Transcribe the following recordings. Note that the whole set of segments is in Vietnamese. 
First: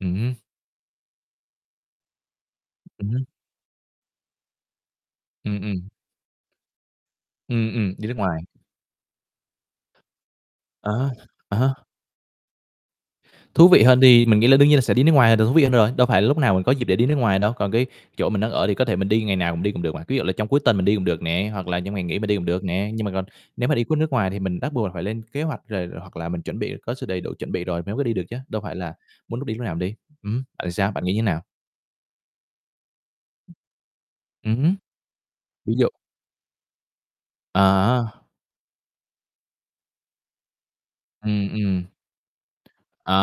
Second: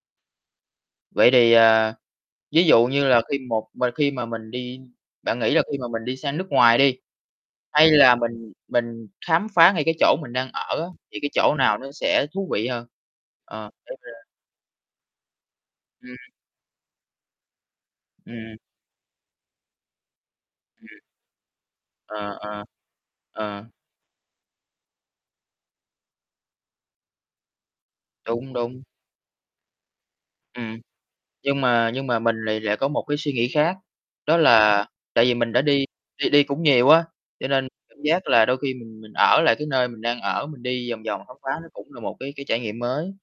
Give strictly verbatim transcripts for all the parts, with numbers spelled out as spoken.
Ừm hứm. Vậy thì, ờ, ví dụ như Ừm là hứm. khi một mình khi mà mình đi, bạn nghĩ Ừm, là khi mà ừm. mình đi sang nước ngoài đi, Ừm, hay ừm, đi là nước ngoài. mình mình khám phá ngay cái chỗ mình đang ở á, À há, thì cái chỗ à nào há. nó sẽ thú vị hơn? Thú Ờ, vị hơn đi, [unintelligible] mình nghĩ là đương nhiên là sẽ đi nước ngoài là được thú vị hơn rồi, đâu Ừm. phải lúc nào mình có dịp để đi nước ngoài đâu. Còn cái chỗ mình đang Ừm. ở thì có thể mình đi ngày nào mình đi cũng được mà. Ví dụ là trong cuối tuần mình đi Ừm. cũng được nè, hoặc là trong ngày nghỉ mình đi Ờ, cũng được ờ. nè, nhưng mà còn Ờ. nếu mà đi cuốc nước ngoài thì mình bắt buộc là phải lên kế hoạch, rồi hoặc là mình chuẩn bị có sự đầy đủ chuẩn bị rồi mới mới đi được chứ, Đúng, đâu phải đúng. là muốn lúc đi lúc nào mình đi. Ừm, bạn Ừm. sao? Bạn nghĩ như thế nào? Nhưng mà nhưng mà mình lại lại có một cái suy nghĩ khác, đó Ừm hứm. là tại vì mình đã Ví đi dụ đi đi cũng nhiều á, cho À nên cảm há giác là đôi khi mình mình ở lại cái nơi mình đang ở, mình đi vòng vòng khám Ừm, phá nó ừm. cũng là một cái cái trải nghiệm mới. À,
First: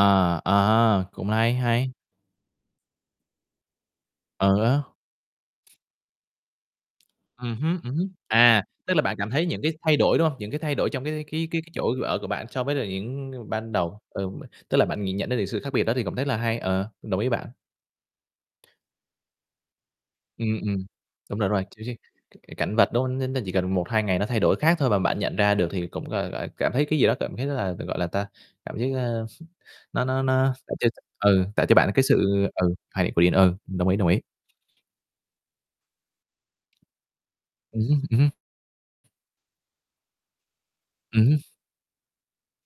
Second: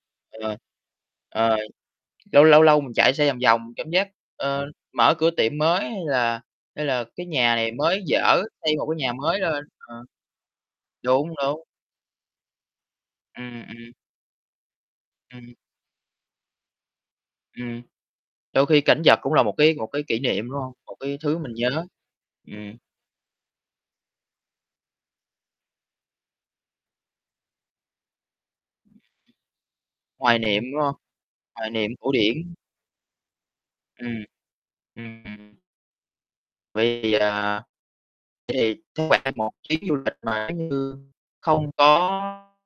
à [unintelligible] ha, cũng hay, Rồi, hay. lâu lâu lâu mình chạy xe vòng vòng, cảm giác, Ừ ơ, á. mở cửa tiệm mới, hay là hay là cái Ừm nhà này hứm, ừm mới hứm, dở, à, xây một tức cái là nhà bạn cảm mới thấy những lên. cái Ờ. thay đổi, đúng hông? Những cái thay đổi trong cái Đúng, cái cái đúng. cái chỗ ở của bạn so với là những Ừm, ban ừm, ừm. đầu, ừm, tức là bạn nhìn nhận đến từ Ừm. sự khác biệt đó thì cũng rất là hay, ờ, đồng ý với bạn. Ừm. Đôi khi cảnh vật cũng là một cái một cái kỷ niệm, Ừm, đúng hông? ừm, Một cái thứ đúng rồi, đúng mình rồi, nhớ. [unintelligible] cảnh Ừm. vật, đúng hông? Nó nó chỉ cần một hai ngày nó thay đổi khác thôi mà bạn nhận ra được thì cũng, gọi là, cảm thấy cái gì đó cảm thấy rất là, gọi là, ta cảm thấy, à, nó nó Hoài nó niệm, đỡ đúng tiêu hông? cực ừ, tạo Hoài cho bạn niệm, cái cổ sự điển. ừ, hài quyện. Ừ, đồng ý, đồng ý. Ừm. Ừm, ừm. Vì, à, vậy Ừm hứm, ừm hưm. thì cứ khoảng một chuyến du lịch mà nếu như Ừm hưm. không có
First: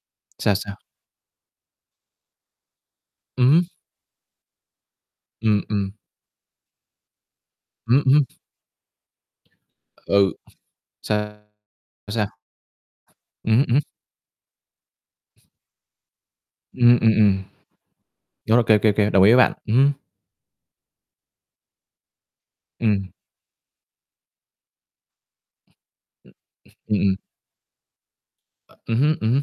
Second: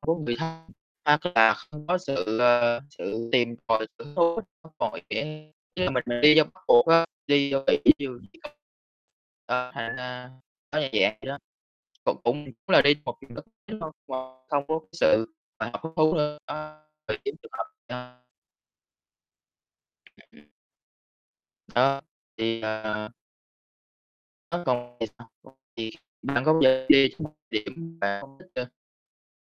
không có người Sao, thân, sao? hoặc là không có sự, ờ, sự Ừm tìm hưm. tòi, hứng thú, không còn [unintelligible] Ừm, tức là ừm. mình đi trong bắt buộc á, đi Ừm, ừm. [unintelligible] ờ, thành ra Ừ. nó như dạng vậy đó, Sao? cũng Sao? cũng là đi một vùng đất Ừm hứm, mới ừm hứm. [unintelligible] không có cái sự mà hứng thú nữa, đó, Ừm, ừm, vậy chính ừm. trường hợp [unintelligible] Đó, ô kê, ô kê, ô kê, đồng ý với bạn, ừm hứm. [unintelligible] Ơ, thì, à, Ừm. à Nó còn [unintelligible] điểm Ừm, ừm. bạn không thích cơ. Ừm hứm, ừm hứm.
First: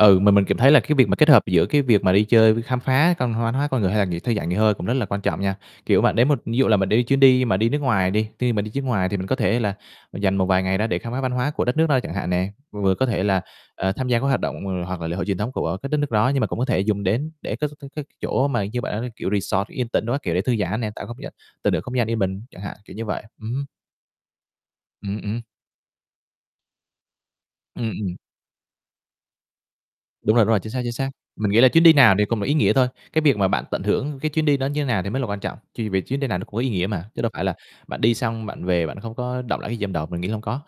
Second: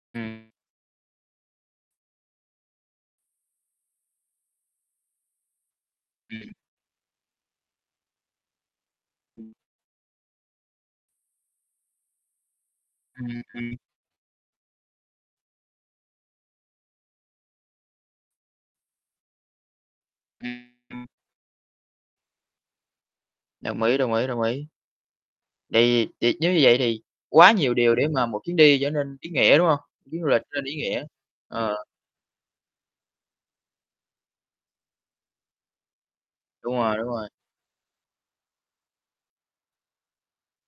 Ừ, mà mình Ừm. cảm thấy là cái việc mà kết hợp giữa cái việc mà đi chơi với khám phá văn hóa hoá con người, hay là nghỉ thư giãn, nghỉ hơi cũng rất là quan trọng nha. Kiểu, bạn đến một Ừm. ví dụ là mình đi chuyến đi mà đi nước ngoài đi, khi mà đi chuyến ngoài thì mình có Ừm. thể là dành một vài ngày đó để khám phá văn hóa của đất nước đó, chẳng hạn nè, vừa có thể là, Ừm, ừm. ờ, tham gia các hoạt động hoặc là lễ hội truyền thống của các đất nước đó. Nhưng mà cũng có thể dùng đến để có cái cái chỗ mà như bạn, kiểu, resort yên tĩnh đồ các kiểu, để thư Ừm, giãn nè, tạo ừm. không gian tận hưởng không gian yên bình chẳng hạn, kiểu như vậy. Ừm hưm. Đồng ý, đồng ý, đồng ý. Ừm, ừm. Tại vì thì nếu như vậy thì quá nhiều Ừm, điều để ừm. mà một chuyến đi trở nên ý nghĩa, đúng hông? Chuyến du Đúng lịch rồi, đúng trở rồi, nên chính ý xác, chính nghĩa. xác. Mình nghĩ là chuyến Ờ. đi nào thì cũng là ý nghĩa thôi, cái việc mà bạn tận hưởng cái chuyến đi đó như thế nào thì mới là quan trọng. Ch vì chuyến đi nào nó cũng có ý Đúng nghĩa rồi, mà, đúng chứ rồi. đâu phải là bạn đi xong bạn về, bạn không có đọng lại cái gì trong đầu. Mình nghĩ là hông có.